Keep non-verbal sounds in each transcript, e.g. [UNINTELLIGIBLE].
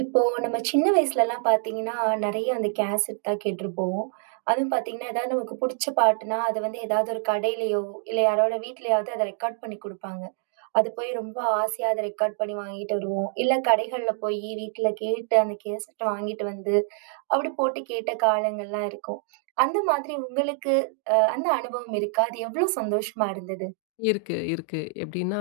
இப்போ நம்ம சின்ன வயசுலலாம் பார்த்தீங்கன்னா, நெறைய அந்த கேசட் தான் கேட்டுருப்போம். அதுவும் பார்த்தீங்கன்னா, ஏதாவது நமக்கு புடிச்ச பாட்டுனா, அது வந்து ஏதாவது ஒரு கடையிலயோ, இல்ல யாரோட வீட்லயாவது அத ரெக்கார்ட் பண்ணி குடுப்பாங்க. அது போய் ரொம்ப ஆசையா அத ரெக்கார்ட் பண்ணி வாங்கிட்டு வருவோம். இல்ல கடைகள்ல போய் வீட்ல கேட்டு அந்த கேசட்ட வாங்கிட்டு வந்து, அப்படி போட்டு கேட்ட காலங்கள்லாம் இருக்கும். அந்த மாதிரி உங்களுக்கு அந்த அனுபவம் இருக்கா? அது எவ்ளோ சந்தோஷமா இருந்தது? இருக்கு, இருக்கு. எப்படின்னா,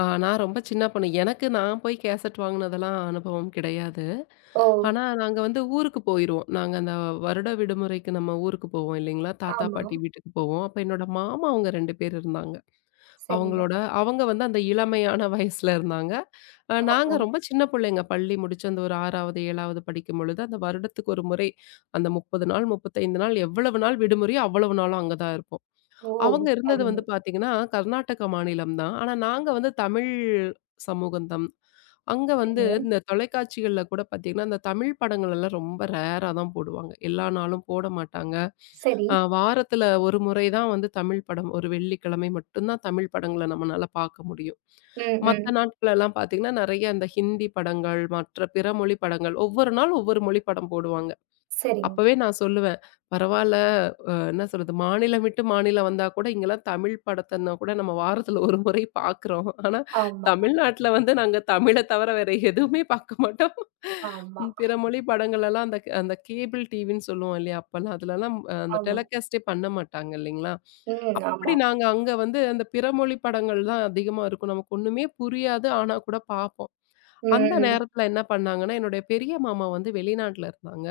நான் ரொம்ப சின்ன பொண்ணு. எனக்கு நான் போய் கேசட் வாங்குனதெல்லாம் அனுபவம் கிடையாது. ஓ! ஆனா, நாங்க வந்து ஊருக்கு போயிருவோம். நாங்க அந்த வருட விடுமுறைக்கு நம்ம ஊருக்கு போவோம் இல்லைங்களா? தாத்தா, ஆமா. பாட்டி வீட்டுக்கு போவோம். அப்ப என்னோட மாமா அவங்க 2 பேர் இருந்தாங்க. சரிங்க. அவங்களோட அவங்க வந்து அந்த இளமையான [LAUGHS] வயசுல இருந்தாங்க. ஆ, நாங்க ஆ. ரொம்ப சின்ன பிள்ளைங்க. பள்ளி முடிச்சு அந்த ஒரு 6வது, 7வது படிக்கும்பொழுது, அந்த வருடத்துக்கு ஒரு முறை அந்த 30 நாள், 35 நாள் எவ்வளவு நாள் விடுமுறையோ அவ்வளவு நாளும் அங்க தான் இருப்போம். ஓ! அவங்க இருந்தது அருமை. வந்து பார்த்தீங்கன்னா, கர்நாடக மாநிலம் தான். ஆனா நாங்க வந்து தமிழ் சமூகம் தான். அங்க வந்து சரிங்க. இந்த தொலைக்காட்சிகள்ல கூட பார்த்தீங்கன்னா, இந்த தமிழ் படங்கள் எல்லாம் ரொம்ப ரேரா தான் போடுவாங்க. எல்லா நாளும் போட மாட்டாங்க. சரி. வாரத்துல ஒரு முறை தான் வந்து தமிழ் படம். ஒரு வெள்ளிக்கிழமை மட்டும் தான் தமிழ் படங்கள நம்மனால பார்க்க முடியும். ம், ம். மத்த நாட்களெல்லாம் பார்த்தீங்கன்னா, நெறைய இந்த ஹிந்தி படங்கள், மற்ற பிற மொழி படங்கள் ஒவ்வொரு நாள் ஒவ்வொரு மொழி படம் போடுவாங்க. சரிங்க. அப்பவே நான் சொல்லுவேன், "பரவால்ல, என்ன சொல்றது, மாநிலம் விட்டு மாநிலம் வந்தா கூட இங்கலாம் தமிழ் படத்தன்னா கூட நம்ம வாரத்துல ஒரு முறை பார்க்குறோம். ஆனா, ஆமா, தமிழ்நாட்ல வந்து நாங்க தமிழ தவிர வேற எதுவுமே பார்க்க மாட்டோம்." ஆமா, பிற மொழி படங்களெல்லாம் அந்த அந்த கேபிள் டிவின்னு சொல்லுவோம் இல்லையா? அப்பலாம் அதுலலாம் அந்த ஆமா. டெலகாஸ்ட்டே பண்ண மாட்டாங்க இல்லைங்களா? ம். அப்படி ஆமா. நாங்க அங்க வந்து அந்த பிற மொழி படங்கள் தான் அதிகமா இருக்கும். நமக்கு ஒண்ணுமே புரியாது. ஆனா கூட பார்ப்போம். அந்த ம். நேரத்துல என்ன பண்ணாங்கன்னா, என்னுடைய பெரிய மாமா வந்து வெளிநாட்ல இருந்தாங்க.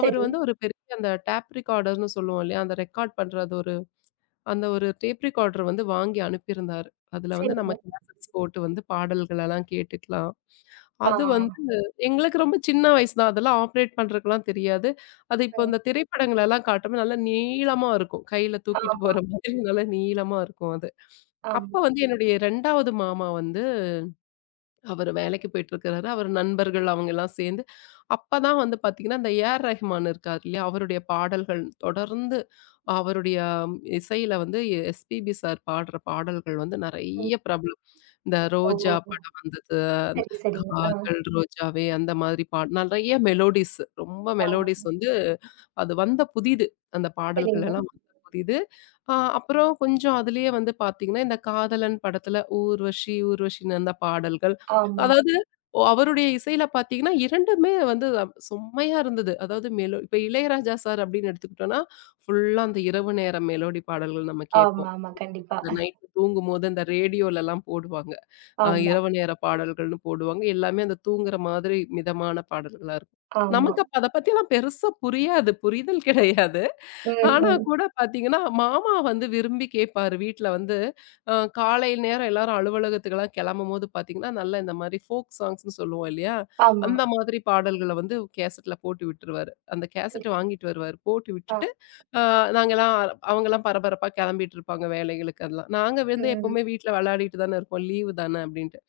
அவரு வந்து ஒரு பெரிய அந்த டேப் ரெக்கார்டர்ன்னு சொல்லுவோம் இல்லையா? அந்த ரெக்கார்ட் பண்றது ஒரு அந்த ஒரு டேப் ரெக்கார்டர் வந்து வாங்கி அனுப்பியிருந்தாரு. அதுல வந்து நம்ம சரிங்க. கேசெட்ஸ் போட்டு வந்து பாடல்களெல்லாம் கேட்டுக்கலாம். ஆ. அது வந்து எங்களுக்கு ரொம்ப சின்ன வயசு தான். அதெல்லாம் ஆப்ரேட் பண்றதுக்குலாம் தெரியாது. அது இப்போ ம். இந்த திரைப்படங்களெல்லாம் காட்டும்போது நல்லா நீளமா இருக்கும். கையில ஆமா, தூக்கிட்டு போற மாதிரி [LAUGHS] நல்லா நீளமா இருக்கும் அது. ஆமா. அப்ப வந்து என்னுடைய 2வது மாமா வந்து அவரு வேலைக்கு போயிட்டுருக்கிறாரு. அவர் நண்பர்கள் அவங்கலாம் சேர்ந்து, அப்பதான் வந்து பார்த்தீங்கன்னா, இந்த ஏஆர் ரஹ்மான் இருக்கார் இல்லையா? அவருடைய பாடல்கள் தொடர்ந்து அவருடைய இசையில வந்து எஸ்பிபி சார் பாடுற பாடல்கள் வந்து ம். நெறைய பிரபலம். இந்த ஓ! ரோஜா படம் வந்தது, அந்த சரி, சரிங்க. ஆ, காதல் ரோஜாவே அந்த மாதிரி பாட் நெறைய மெலோடிஸ் ரொம்ப ஆ. மெலோடிஸ் வந்து அது வந்த புதிது. அந்த பாடல்கள் சரிங்க. எல்லாம் வந்த புதிது. அ அப்புறம் கொஞ்சம் அதிலேயே வந்து பார்த்தீங்கன்னா, இந்த காதலன் படத்துல ஊர்வஷி, ஊர்வஷின்னு அந்த பாடல்கள். ஆமா, அதாவது அவருடைய இசையில பார்த்தீங்கன்னா, 2மே வந்து செம்மையா இருந்தது. அதாவது மெலோ இப்ப இளையராஜா சார் அப்படின்னு எடுத்துக்கிட்டோம்னா, ஃபுல்லா அந்த இரவு நேர மெலோடி பாடல்கள் நம்ம ஆமா, கேட்போம். ஆமா. கண்டிப்பா. அந்த நைட்ல தூங்கும்போது அந்த ரேடியோலலாம் போடுவாங்க. ஆமா, இரவு நேர பாடல்கள்னு போடுவாங்க. எல்லாமே அந்த தூங்குற மாதிரி மிதமான பாடல்களா இருக்கும். ஆமா. நமக்கு அப்ப அத பத்திலாம் பெருசா புரியாது. புரிதல் கிடையாது. ம், ஆனா ம். கூட பார்த்தீங்கன்னா, மாமா வந்து விரும்பி கேட்பாரு. வீட்ல வந்து அ காலை நேரம் எல்லாரும் அலுவலகத்துக்கெல்லாம் கிளம்பும்போது பார்த்தீங்கன்னா, நல்லா இந்த மாரி ஃபோக் சாங்ஸ்ன்னு சொல்லுவோம் இல்லையா? ஆமா. அந்த மாதிரி பாடல்கள வந்து கேசெட்ல போட்டு விட்டுருவாரு. அந்த கேசெட்ட சரிங்க. வாங்கிட்டு வருவாரு. போட்டு ஆ. விட்டுட்டு ஆ நாங்கலாம் அவங்கலாம் பரபரப்பா கெளம்பிட்டு இருப்பாங்க வேலைகளுக்கு அதெல்லாம். நாங்க வந்து ம். எப்பவுமே வீட்ல வெளையாடிட்டு தானே இருப்போம். லீவு தானே அப்டின்ட்டு.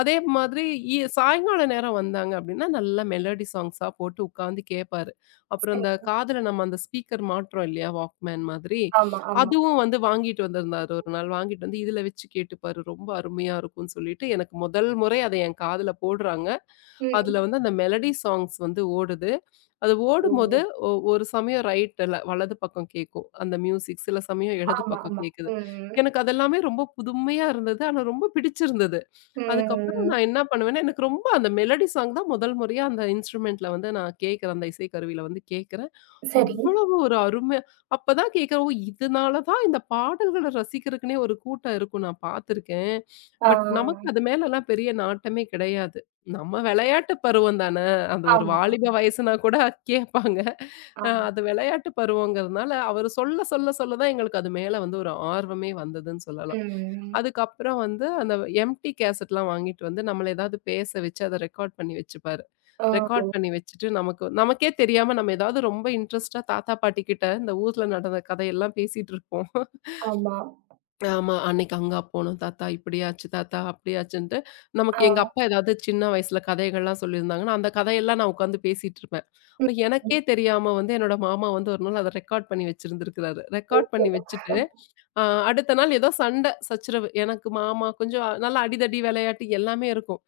அதே மாதிரி சாயங்கால நேரம் வந்தாங்க அப்படின்னா, நல்ல மெலோடி சாங்ஸா போட்டு உட்காந்து கேட்பாரு. அப்புறம் இந்த சரிங்க. காதுல நம்ம அந்த ஸ்பீக்கர் மாட்றோம் இல்லையா? வாக்மேன் மாதிரி. ஆமா, ஆமா. அதுவும் வந்து வாங்கிட்டு வந்திருந்தாரு ஒரு நாள். வாங்கிட்டு வந்து இதில வச்சு கேட்டுப்பாரு. ரொம்ப அருமையா இருக்கும்ன்னு சொல்லிட்டு, எனக்கு முதல் முறை அத என் காதுல போடுறாங்க. அதில ம். வந்து அந்த மெலடி சாங்ஸ் வந்து ஓடுது. அது ஓ! ஓடும்போது ஒரு சமயம் ரைட்ல வலது பக்கம் கேட்கும். அந்த மியூசிக் சில சமயம் இடது ஆமா, பக்கம் ஆமா. கேட்குது. ம். எனக்கு அதெல்லாமே ரொம்ப புதுமையா இருந்தது. ஆனா ரொம்ப பிடிச்சிருந்தது. அதுக்கப்புறம் ம். நான் என்ன பண்ணுவேன்னா, எனக்கு ரொம்ப அந்த மெலோடி சாங் தான் முதல் முறையா அந்த இன்ஸ்ட்ருமெண்ட்ல வந்து நான் கேட்கிறேன். அந்த இசைக்கருவியில வந்து கேட்கிறேன். சரி. அவ்வளவு ஒரு அருமையா அப்பதான் கேட்கிறேன். ஓ! இதனால தான் இந்த பாடல்கள ரசிக்கிறதுக்குன்னே ஒரு கூட்டம் இருக்கும். நான் பார்த்துருக்கேன். ஆ. பட் நமக்கு அது மேலலாம் பெரிய நாட்டமே கிடையாது. நம்ம விளையாட்டு பருவம் தான. அந்த ஒரு ஆமா, வாலிப ஆமா, வயசுனா கூட கேட்பாங்க. ஆமா. அது விளையாட்டு பருவங்கிறதுனால, அவரு சொல்ல சொல்ல சொல்ல தான் எங்களுக்கு அது மேல வந்து ஒரு ஆர்வமே வந்ததுன்னு சொல்லலாம். ம். அதுக்கப்புறம் வந்து அந்த எம்ப்டி கேசட்லாம் வாங்கிட்டு வந்து நம்மள ஏதாவது பேச வச்சு அத ரெக்கார்ட் பண்ணி வச்சுப்பாரு. ஓ! ரெக்கார்ட் பண்ணி வச்சுட்டு நமக்கு நமக்கே தெரியாம நம்ம ஏதாவது ரொம்ப இன்ட்ரஸ்ட்டா தாத்தா, பாட்டி கிட்ட இந்த ஊர்ல நடந்த கதையெல்லாம் பேசிட்டு இருப்போம். ஆமா. ஆமா. அன்னைக்கு அங்க போனோம் தாத்தா, இப்படியாச்சு தாத்தா, அப்படியாச்சுன்ட்டு ஆ. நமக்கு எங்க அப்பா ஏதாவது சின்ன வயசுல கதைகள்லாம் சொல்லியிருந்தாங்கன்னா, அந்த கதையெல்லாம் நான் உட்காந்து பேசிட்டுருப்பேன். ம். அப்ப ம். எனக்கே தெரியாம வந்து என்னோட மாமா வந்து ஒரு நாள் அத ரெக்கார்ட் பண்ணி வச்சிருந்திருக்கிறாரு. [UNINTELLIGIBLE] ரெக்கார்ட் பண்ணி ஓ! வச்சுட்டு, அ அடுத்த நாள் ஏதோ சண்டை, சச்சரவு. எனக்கு மாமா கொஞ்சம் நல்லா அடிதடி, விளையாட்டு எல்லாமே இருக்கும்.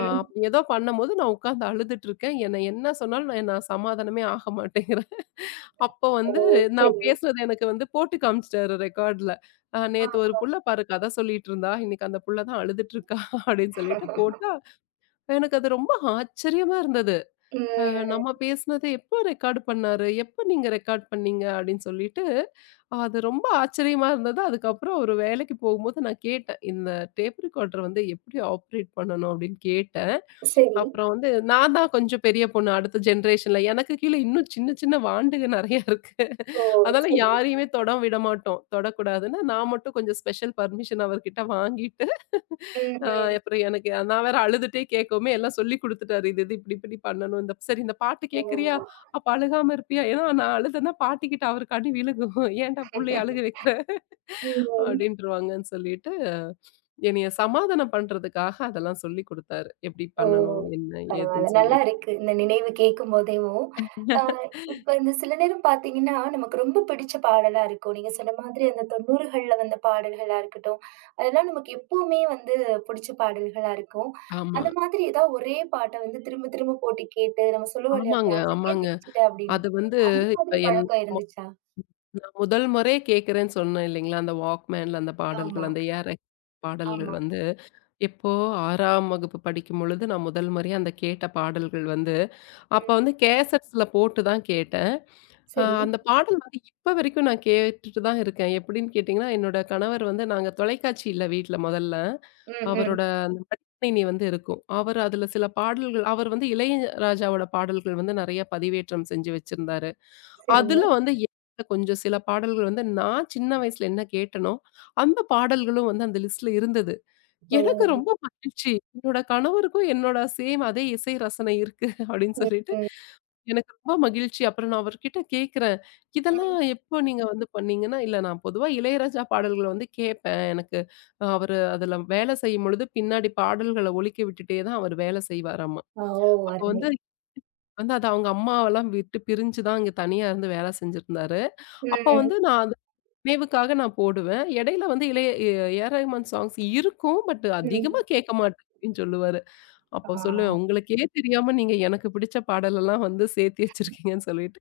அப்படி ஏதோ பண்ணும்போது நான் உட்காந்து அழுதுட்டுருக்கேன். என்ன என்ன சொன்னாலும் நான் நான் சமாதானமே ஆக மாட்டேங்கிறாரு. அப்போ ஓ! வந்து சரி. நான் பேசுனது எனக்கு வந்து போட்டு காமிச்சுட்டாரு ரெக்கார்ட்ல. ஆ, நேத்து ஒரு புள்ள பாரு கதை சொல்லிட்டு இருந்தா, இன்னைக்கு அந்த புள்ள தான் அழுதுட்டு இருக்கா அப்படின்னு சொல்லிட்டு ஆ. போட்டா, எனக்கு அது ரொம்ப ஆச்சரியமா இருந்தது. அ நம்ம ம். பேசினது எப்போ ரெக்கார்ட் பண்ணாரு? எப்போ நீங்க ரெக்கார்ட் பண்ணீங்க? அப்படின்னு சொல்லிட்டு, அது ரொம்ப ஆச்சரியமா இருந்தது. அதுக்கப்புறம் ஒரு வேலைக்கு போகும்போது நான் கேட்டேன். இந்த டேப் ரெக்கார்டர் வந்து எப்படி ஆப்ரேட் பண்ணணும்? அப்படின்னு கேட்டேன். சரி. அப்புறம் வந்து நான் தான் கொஞ்சம் பெரிய பொண்ணு அடுத்த ஜெனரேஷன்ல. எனக்கு கீழ இன்னும் சின்ன சின்ன வாண்டுக நெறைய இருக்கு. ஓ! அதனால சரி. யாரையுமே தொட விட மாட்டோம். தொடக்கூடாதுன்னு நான் மட்டும் கொஞ்சம் ஸ்பெஷல் பர்மிஷன் அவர்கிட்ட வாங்கிட்டு ம், அ ம். அப்புறம் எனக்கு நான் வேற அழுதுட்டே கேட்கவுமே எல்லாம் சொல்லிக் குடுத்துட்டாரு. இது இது இப்படி இப்படி பண்ணணும். இந்த சரி இந்த பாட்டு ஓ! கேட்கறியா? அப்ப அழுகாம இருப்பியா? ஏன்னா நான் அழுதேன்னா பாட்டிக்கிட்ட அவருக்கு அடி விழுகும். [LAUGHS] ஏன்டா புள்ளைய அழுக வைக்கிற? [LAUGHS] ம். அப்படின்ருவாங்கன்னு சொல்லிட்டு, என்னைய சமாதானம் பண்றதுக்காக அதெல்லாம் சொல்லிக் குடுத்தாரு. எப்படி ஓ! பண்ணணும்? என்ன? பரவால்ல. ஏதுன்னு நல்லா சொல்லிட்டு. இருக்கு. இந்த நினைவு கேட்கும்போதேவும். அ [LAUGHS] இப்ப இந்த சில நேரம் பார்த்தீங்கன்னா, நமக்கு ரொம்ப பிடிச்ச பாடலா இருக்கும். நீங்க சொன்ன மாதிரி அந்த 90கள்ல வந்த பாடல்களா இருக்கட்டும், அதெல்லாம் நமக்கு எப்பவுமே வந்து பிடிச்ச பாடல்களா இருக்கும். ஆமா. அந்த மாதிரி ஏதாவது ஒரே பாட்ட வந்து திரும்ப திரும்ப போட்டு கேட்டு, நம்ம சொல்லுவோம் இல்லையா, ஆமாங்க, கேசட்டே ஆமாங்க. தேய்ச்சுட்டேன் அப்படின்னு. அது வந்து அந்த இப்ப மாதிரி என் பழக்கம் மொ இருந்துச்சா? முதல் முறையே கேட்கிறேன்னு சொன்னேன் இல்லைங்களா? அந்த வாக்மேன்ல அந்த ஆமா, பாடல்கள், அந்த ஏஆர் ரஹ்மான் பாடல்கள் ஆமா. வந்து இப்போ 6ஆம் வகுப்பு படிக்கும் பொழுது, நான் முதல் முறையா அந்த கேட்ட பாடல்கள் வந்து, அப்ப ம். வந்து கேசட்ஸ்ல போட்டு தான் கேட்டேன். சரி. அந்த பாடல் வந்து இப்ப வரைக்கும் நான் கேட்டுட்டு தான் இருக்கேன். எப்படின்னு கேட்டீங்கன்னா, என்னோட கணவர் வந்து நாங்க தொலைக்காட்சி இல்ல வீட்ல முதல்ல. ம், ம். அவரோட அந்த மடிக்கணினி வந்து இருக்கும். அவர் அதுல சில பாடல்கள் அவர் வந்து இளையராஜாவோட பாடல்கள் வந்து நெறைய பதிவேற்றம் செஞ்சு வச்சிருந்தாரு. சரிங்க. அதுல வந்து எனக்கு கொஞ்சம் சில பாடல்கள் வந்து நான் சின்ன வயசுல என்ன கேட்டனோ, அந்த பாடல்களும் வந்து அந்த லிஸ்ட்ல இருந்தது. எனக்கு ஓ! ரொம்ப மகிழ்ச்சி. என்னோட கணவருக்கும் என்னோட சேம் அதே இசை ரசனை இருக்கு [LAUGHS] அப்படின்னு ம், சொல்லிட்டு, ம், எனக்கு ரொம்ப மகிழ்ச்சி. அப்புறம் நான் அவர்கிட்ட கேட்கிறேன். ம். இதெல்லாம் எப்போ நீங்க வந்து பண்ணீங்கன்னா, இல்ல நான் பொதுவா இளையராஜா பாடல்கள வந்து கேட்பேன். எனக்கு அவரு அதுல வேலை செய்யும்பொழுது பின்னாடி பாடல்கள ஒலிக்க விட்டுட்டே தான் அவர் வேலை செய்வாராமா. ஆ, ஓ! அப்போ அருமை. வந்து வந்து அது அவங்க அம்மாவெல்லாம் விட்டு பிரிஞ்சு தான் இங்க தனியா இருந்து வேலை செஞ்சிருந்தாரு. அப்போ ம், வந்து நான் வேவுக்காக நான் போடுவேன். இடையில வந்து இளைய எ ஏஆர் ரஹ்மான் சாங்ஸ் இருக்கும். பட் ம். அதிகமா கேட்க மாட்டேன் அப்படின்னு சொல்லுவாரு. ஆ அப்போ சொல்லுவேன், "உங்களுக்கே தெரியாம நீங்க எனக்கு பிடிச்ச பாடலெல்லாம் வந்து சேர்த்து வச்சிருக்கீங்கன்னு" சொல்லிட்டு.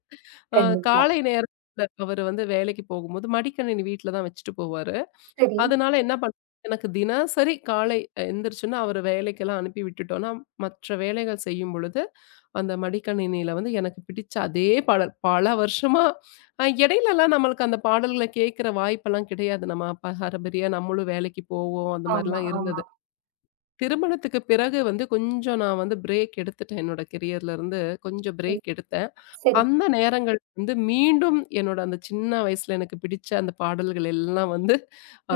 அ கண்டிப்பா. காலை நேரத்தில அவரு வந்து வேலைக்கு போகும்போது மடிக்கணினி வீட்ல தான் வச்சுட்டு போவாரு. சரி. அதனால என்ன பண்ணுவேன், எனக்கு தினசரி காலை எந்திரிச்சோன்னா அவர வேலைக்கெல்லாம் அனுப்பி விட்டுட்டோன்னா, மற்ற வேலைகள் செய்யும் பொழுது அந்த மடிக்கணினியில வந்து எனக்கு பிடிச்ச அதே பாடல் பல வருஷமா இடையிலலாம் நம்மளுக்கு அந்த பாடல்கள கேட்கிற வாய்ப்பெல்லாம் கிடையாது. நம்ம அப்ப ஹரபரியா நம்மளும் வேலைக்கு போவோம். அந்த ஆமா, மாரிலாம் ஆமா. இருந்தது. திருமணத்துக்கு பிறகு வந்து கொஞ்சம் நான் வந்து பிரேக் எடுத்துட்டேன். என்னோட கெரியர்ல இருந்து கொஞ்சம் ம். பிரேக் எடுத்தேன். சரி. அந்த நேரங்கள் வந்து மீண்டும் என்னோட அந்த சின்ன வயசுல எனக்கு பிடிச்ச அந்த பாடல்கள் எல்லாம் வந்து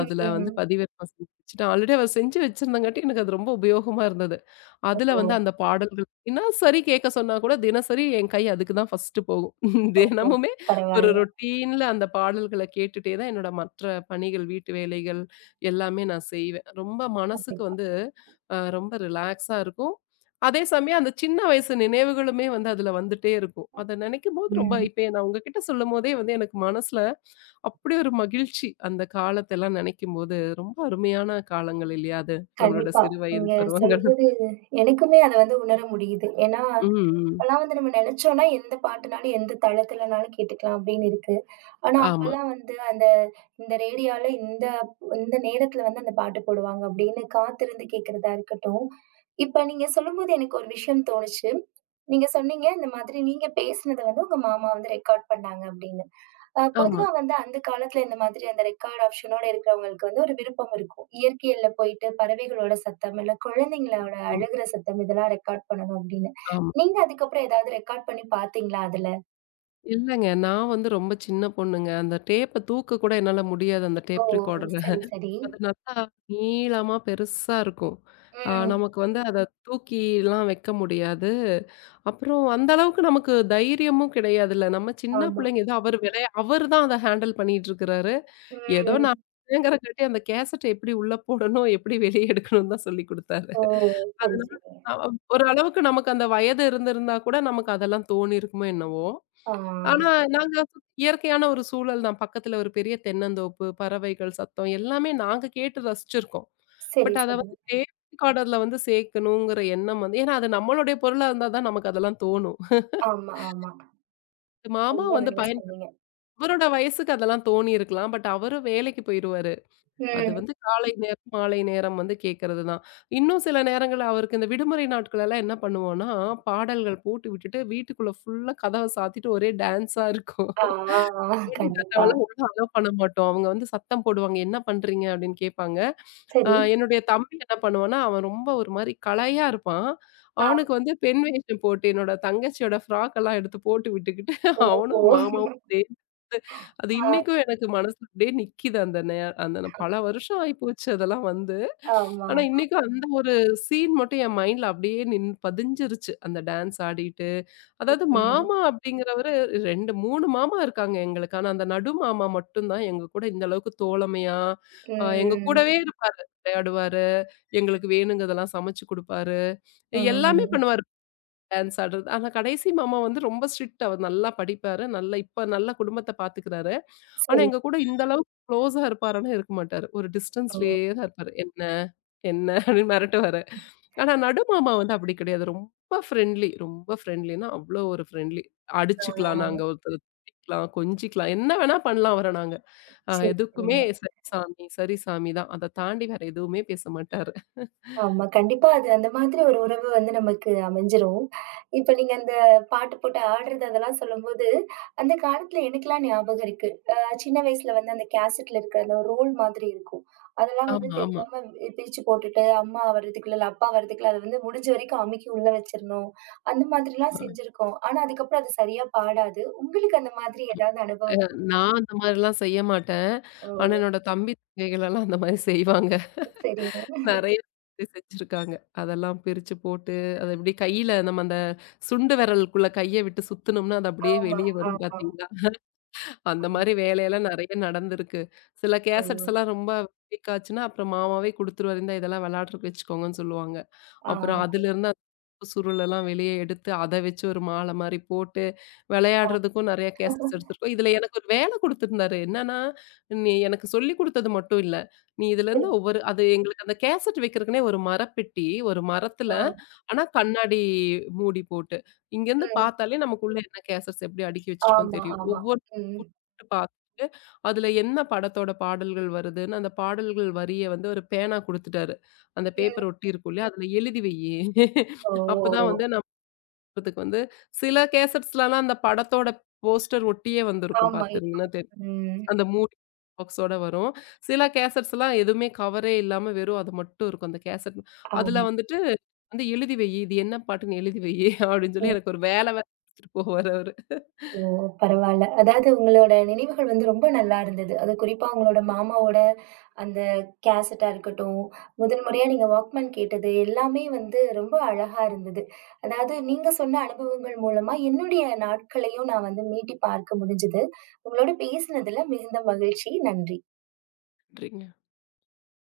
அதுல வந்து பதிவிறக்கம் செஞ்சு வச்சுட்டேன். ஆல்ரெடி அவ செஞ்சு வச்சிருந்தங்காட்டி எனக்கு அது ரொம்ப உபயோகமா இருந்தது. ஓ! அதுல வந்து அந்த பாடல்கள் தினசரி கேட்க சொன்னா கூட தினசரி என் கை அதுக்கு தான் ஃபர்ஸ்ட் போகும். [LAUGHS] ஓஹோ! தினமுமே ஒரு பரவால்ல. ரொட்டீன்ல அந்த பாடல்கள கேட்டுட்டே தான் என்னோட மற்ற பணிகள், வீட்டு வேலைகள் எல்லாமே நான் செய்வேன். ரொம்ப மனசுக்கு கண்டிப்பா. வந்து ரொம்ப ரிலாக்ஸா இருக்கும். அதே சமயம் அந்த சின்ன வயசு நினைவுகளுமே வந்து அதுல வந்துட்டே இருக்கும். அத நினைக்கும்போது ரொம்ப ம். இப்ப நான் உங்ககிட்ட சொல்லும்போதே வந்து எனக்கு மனசுல அப்படி ஒரு மகிழ்ச்சி. அந்த காலத்தெல்லாம் நினைக்கும்போது ரொம்ப அருமையான காலங்கள் இல்லையா? அது நம்மளோட கண்டிப்பா. சிறு வயது நீங்க பருவங்கள். சொல்லும்போது எனக்குமே அத வந்து உணர முடியுது. ஏன்னா ம், ம். இப்பல்லாம் வந்து நம்ம நினைச்சோம்னா எந்த பாட்டுனாலும், எந்த தளத்துலனாலும் கேட்டுக்கலாம் அப்படின்னு இருக்கு. ஆனா ஆமா, அப்பல்லாம் வந்து அந்த இந்த ரேடியோல இந்த இந்த நேரத்துல வந்து அந்த பாட்டு போடுவாங்க அப்படின்னு காத்திருந்து கேட்கறதா இருக்கட்டும். இப்ப நீங்க சொல்லும்போது எனக்கு ஒரு விஷயம் தோணுச்சு. நீங்க சொன்னீங்க, இந்த மாதிரி நீங்க பேசினத வந்து உங்க மாமா வந்து ரெக்கார்ட் பண்ணாங்க அப்படின்னு. ஆமா, பொதுவா வந்து அந்த காலத்துல இந்த மாதிரி அந்த ரெக்கார்ட் ஆப்ஷனோட இருக்கிறவங்களுக்கு வந்து ஒரு விருப்பம் இருக்கும். இயற்கையில போயிட்டு பறவைகளோட சத்தம், இல்ல குழந்தைங்களோட ம், அழுகுற சத்தம் இதெல்லாம் ரெக்கார்ட் பண்ணணும் அப்படின்னு. ஆமா. நீங்க அதுக்கப்புறம் ஏதாவது ரெக்கார்ட் பண்ணி பார்த்தீங்களா அதுல? இல்லங்க. நான் வந்து ரொம்ப சின்ன பொண்ணுங்க. அந்த டேப்ப தூக்க கூட என்னால முடியாது அந்த ஓ! Tape recorder. சரி, சரி. அது நல்லா நீளமா பெருசா இருக்கும். ம். நமக்கு வந்து அத தூக்கிலாம் வைக்க முடியாது. அப்புறம் அந்த அளவுக்கு நமக்கு தைரியமும் கிடையாதுல்ல. நம்ம சின்ன ஆமா. பிள்ளைங்க ஏதோ அவரு விளையா அவரு தான் அத ஹேண்டில் பண்ணிட்டுருக்கிறாரு. ஏதோ ம். நான் இல்லைங்கிறங்காட்டி அந்த கேசட்ட எப்படி உள்ள போடணும், எப்படி வெளிய எடுக்கணும்னு தான் சொல்லிக் குடுத்தாரு. ஓ! சரி, அதனால சரி. அ ஒரு அளவுக்கு நமக்கு அந்த வயது இருந்திருந்தா கூட நமக்கு அதெல்லாம் தோணியிருக்குமோ என்னவோ! ஆ. ஆனா நாங்க இயற்கையான ஒரு சூழல் தான். பக்கத்துல ஒரு பெரிய தென்னந்தோப்பு, பறவைகள் சத்தம் எல்லாமே நாங்க கேட்டு ரசிச்சிருக்கோம். சரி, பட் அத சரி. வந்து டேஸ்டிங் ஆர்டர்ல வந்து சேர்க்கணுங்கிற எண்ணம் வந்து ஏன்னா அது நம்மளுடைய பொருளா இருந்தா தான் நமக்கு அதெல்லாம் தோணும். [LAUGHS] ஆமா, ஆமா. மாமா ரொம்ப வந்து நல்லா பயன்படு சொன்னீங்க. அவரோட வயசுக்கு அதெல்லாம் தோணியிருக்கலாம். பட் அவரு வேலைக்கு போயிருவாரு. அது ம். வந்து காலை நேரம், மாலை நேரம் வந்து கேட்கறது தான். இன்னும் சில நேரங்கள்ல அவருக்கு இந்த விடுமுறை நாட்கள் எல்லாம் என்ன பண்ணுவோம்னா, பாடல்கள் போட்டு விட்டுட்டு வீட்டுக்குள்ள ஃபுல்லா கதவ சாத்திட்டு ஒரே டான்ஸா இருக்கும். ஆ, கண்டிப்பா. அவலாம் ஒழுங்கா அலோ பண்ண மாட்டோம். அவங்க வந்து சத்தம் போடுவாங்க. "என்ன பண்றீங்க?" அப்படின்னு கேட்பாங்க. சரி. என்னுடைய தம்பி என்ன பண்ணுவான்னா, அவன் ரொம்ப ஒரு மாரி கலையா இருப்பான். ஆ. அவனுக்கு வந்து பெண் வேஷம் போட்டு என்னோட தங்கச்சியோட ஃப்ராக் எல்லாம் எடுத்து போட்டு விட்டுக்கிட்டு ஓ! ஓ. அவனும் மாமாவும் சேர்ந்து அது ஆ. இன்னைக்கும் எனக்கு மனசுல அப்படியே நிக்கிது அந்த நே அந்த ந பல வருஷம் ஆயிப்போச்சு அதெல்லாம் வந்து. ஆனா, ஆமாமா. இன்னைக்கும் அந்த ஒரு சீன் மட்டும் என் மைண்ட்ல அப்படியே நின் பதிஞ்சிருச்சு. அந்த டான்ஸ் ஆடிட்டு அதாவது ம். மாமா அப்படிங்கிறவரு 2, 3 மாமா இருக்காங்க எங்களுக்கு. ஆனா, அந்த நடு மாமா மட்டும் தான் எங்க கூட இந்த அளவுக்கு தோழமையா, எங்க கூடவே ம். இருப்பாரு. விளையாடுவாரு. எங்களுக்கு வேணுங்கிறதெல்லாம் சமைச்சு குடுப்பாரு. எல்லாமே ம். பண்ணுவாரு. டான்ஸ் ஆடுறது. ஆனா கடைசி மாமா வந்து ரொம்ப ஸ்ட்ரிக்ட் அவர் நல்லா படிப்பாரு. நல்லா இப்ப நல்ல குடும்பத்த பாத்துக்கிறாரு. ஆனா சரி. எங்க கூட இந்த அளவுக்கு குளோஸா இருப்பாருன்னா இருக்க மாட்டாரு. ஒரு ஓ! டிஸ்டன்ஸ்லயே தான் இருப்பாரு. "என்ன? என்ன?" அப்படின்னு மிரட்டுவாரு. ஆனா நடு மாமா வந்து அப்படி கிடையாது. ரொம்ப ஃப்ரெண்ட்லி. ரொம்ப ஃப்ரெண்ட்லின்னா அவ்ளோ ஒரு ஃப்ரெண்ட்லி. ஆ. அடிச்சுக்கலாம் நாங்க ஒருத்தர திட்டிக்கலாம், கொஞ்சிக்கலாம். என்ன வேணா பண்ணலாம் அவர நாங்க. சரி, எதுக்குமே சரிங்க. "சரி சாமி, சரி சாமி" தான். அத தாண்டி வேற எதுவுமே பேச மாட்டாரு. ஆமா. கண்டிப்பா அது அந்த மாதிரி ஒரு உறவு வந்து நமக்கு அமைஞ்சிரும். இப்ப நீங்க அந்த பாட்டு போட்டு ஆடுறது அதெல்லாம் சொல்லும்போது, அந்த காலத்துல எனக்கெல்லாம் ஞாபகம் இருக்கு. சின்ன வயசுல வந்து அந்த கேசட்ல இருக்கிற அந்த ரோல் மாதிரி இருக்கும். அதெல்லாம் வந்து ஆமா, ஆமா. தெரியாம பிரிச்சு போட்டுட்டு, அம்மா வர்றதுக்குள்ள, இல்ல அப்பா வர்றதுக்குள்ள அத வந்து முடிஞ்ச வரைக்கும் அமுக்கி உள்ள வச்சிரணும். அந்த மாதிரிலாம் அ. செஞ்சிருக்கோம். ஆனா, அதுக்கப்புறம் அது சரியா பாடாது. உங்களுக்கு அந்த மாதிரி ஏதாவது அனுபவம் நான் அந்த மாரிலாம் செய்ய மாட்டேன். ஆனா, ஓ! என்னோட தம்பி, தங்கைகளெல்லாம் அந்த மாரி செய்வாங்க. சரிங்க. நெறைய பேர் செஞ்சிருக்காங்க. அதெல்லாம் பிரிச்சு போட்டு, அத இப்டி கையில நம்ம அந்த சுண்டு விரலுக்குள்ள கைய விட்டு சுத்துனோம்னா, அது அப்டியே ஆமா, வெளிய வரும் ஆமா. பார்த்தீங்களா? அந்த ஆமா. மாரி வேலையெல்லாம் நெறைய நடந்திருக்கு. சில ஓ! கேசட்ஸ்லாம் ரொம்ப வீக் ஆச்சுன்னா, அப்புறம் மாமாவே குடுத்துருவாரு. "இந்தா இதெல்லாம் வெளாடுறதுக்கு வச்சுக்கோங்கன்னு" சொல்லுவாங்க. ஆ. அப்புறம் அதிலிருந்து அந்த கருப்பு சுருளெல்லாம் வெளியே எடுத்து, அத வச்சு ஒரு மாலை மாரி போட்டு, ஆ. விளையாடுறதுக்கும் நெறைய கேசட்ஸ் எடுத்திருக்கோம். இதுல எனக்கு ஒரு வேலை குடுத்திருந்தாரு. என்னன்னா, நீ எனக்கு சொல்லிக் குடுத்தது மட்டும் இல்ல. நீ சரி. இதுலருந்து ஒவ்வொரு அது எங்களுக்கு அந்த கேசட் வைக்கிறக்குன்னே ஒரு மரப்பெட்டி, ஒரு மரத்துல, ஆ. ஆனா கண்ணாடி மூடி போட்டு. இங்கருந்து ம். பார்த்தாலே நமக்குள்ள என்ன கேசட்ஸ் எப்படி அடுக்கி வச்சிருக்கோம்னு ஆமா, தெரியும். ஆமா. ஒவ்வொரு ம். போட்டு பார்த்துட்டு, அதுல என்ன படத்தோட பாடல்கள் வருதுன்னு, அந்த பாடல்கள் வரிய வந்து ஒரு பேனா குடுத்துட்டாரு. அந்த ம். பேப்பர் ஒட்டி இருக்கும் இல்லையா? அதில எழுதி வையி. அப்பதான் ஓ! வந்து நம்மதுக்கு வந்து சில கேசட்ஸ்லலாம் அந்த படத்தோட போஸ்டர் ஒட்டியே வந்திருக்கும் ஆமா பாத்துருங்கன்னா இருக்கும். தெரியும். ம். அந்த மூடி பாக்ஸோட வரும். சில கேசட்ஸ்லாம் எதுவுமே கவரே இல்லாம வெறும் அது மட்டும் இருக்கும். அந்த கேசட் அதில ஆமா. வந்துட்டு வந்து எழுதி வையி. இது என்ன பாட்டுன்னு எழுதி வையி அப்படின்னு ம். சொல்லி எனக்கு ஒரு வேலை வேற குடுத்துட்டு போவாரு அவரு. ஓ! பரவால்ல. அதாவது உங்களோட நினைவுகள் வந்து ரொம்ப நல்லா இருந்தது. அது குறிப்பா உங்களோட மாமாவோட அந்த கேசட்டா இருக்கட்டும், முதல் முறையா நீங்க வாக்மேன் கேட்டது எல்லாமே வந்து ரொம்ப அழகா இருந்தது. அதாவது நீங்க சொன்ன அனுபவங்கள் மூலமா என்னுடைய நாட்களையும் நான் வந்து மீட்டி பார்க்க முடிஞ்சது. உங்களோட பேசினதுல மிகுந்த மகிழ்ச்சி. நன்றி. நன்றிங்க.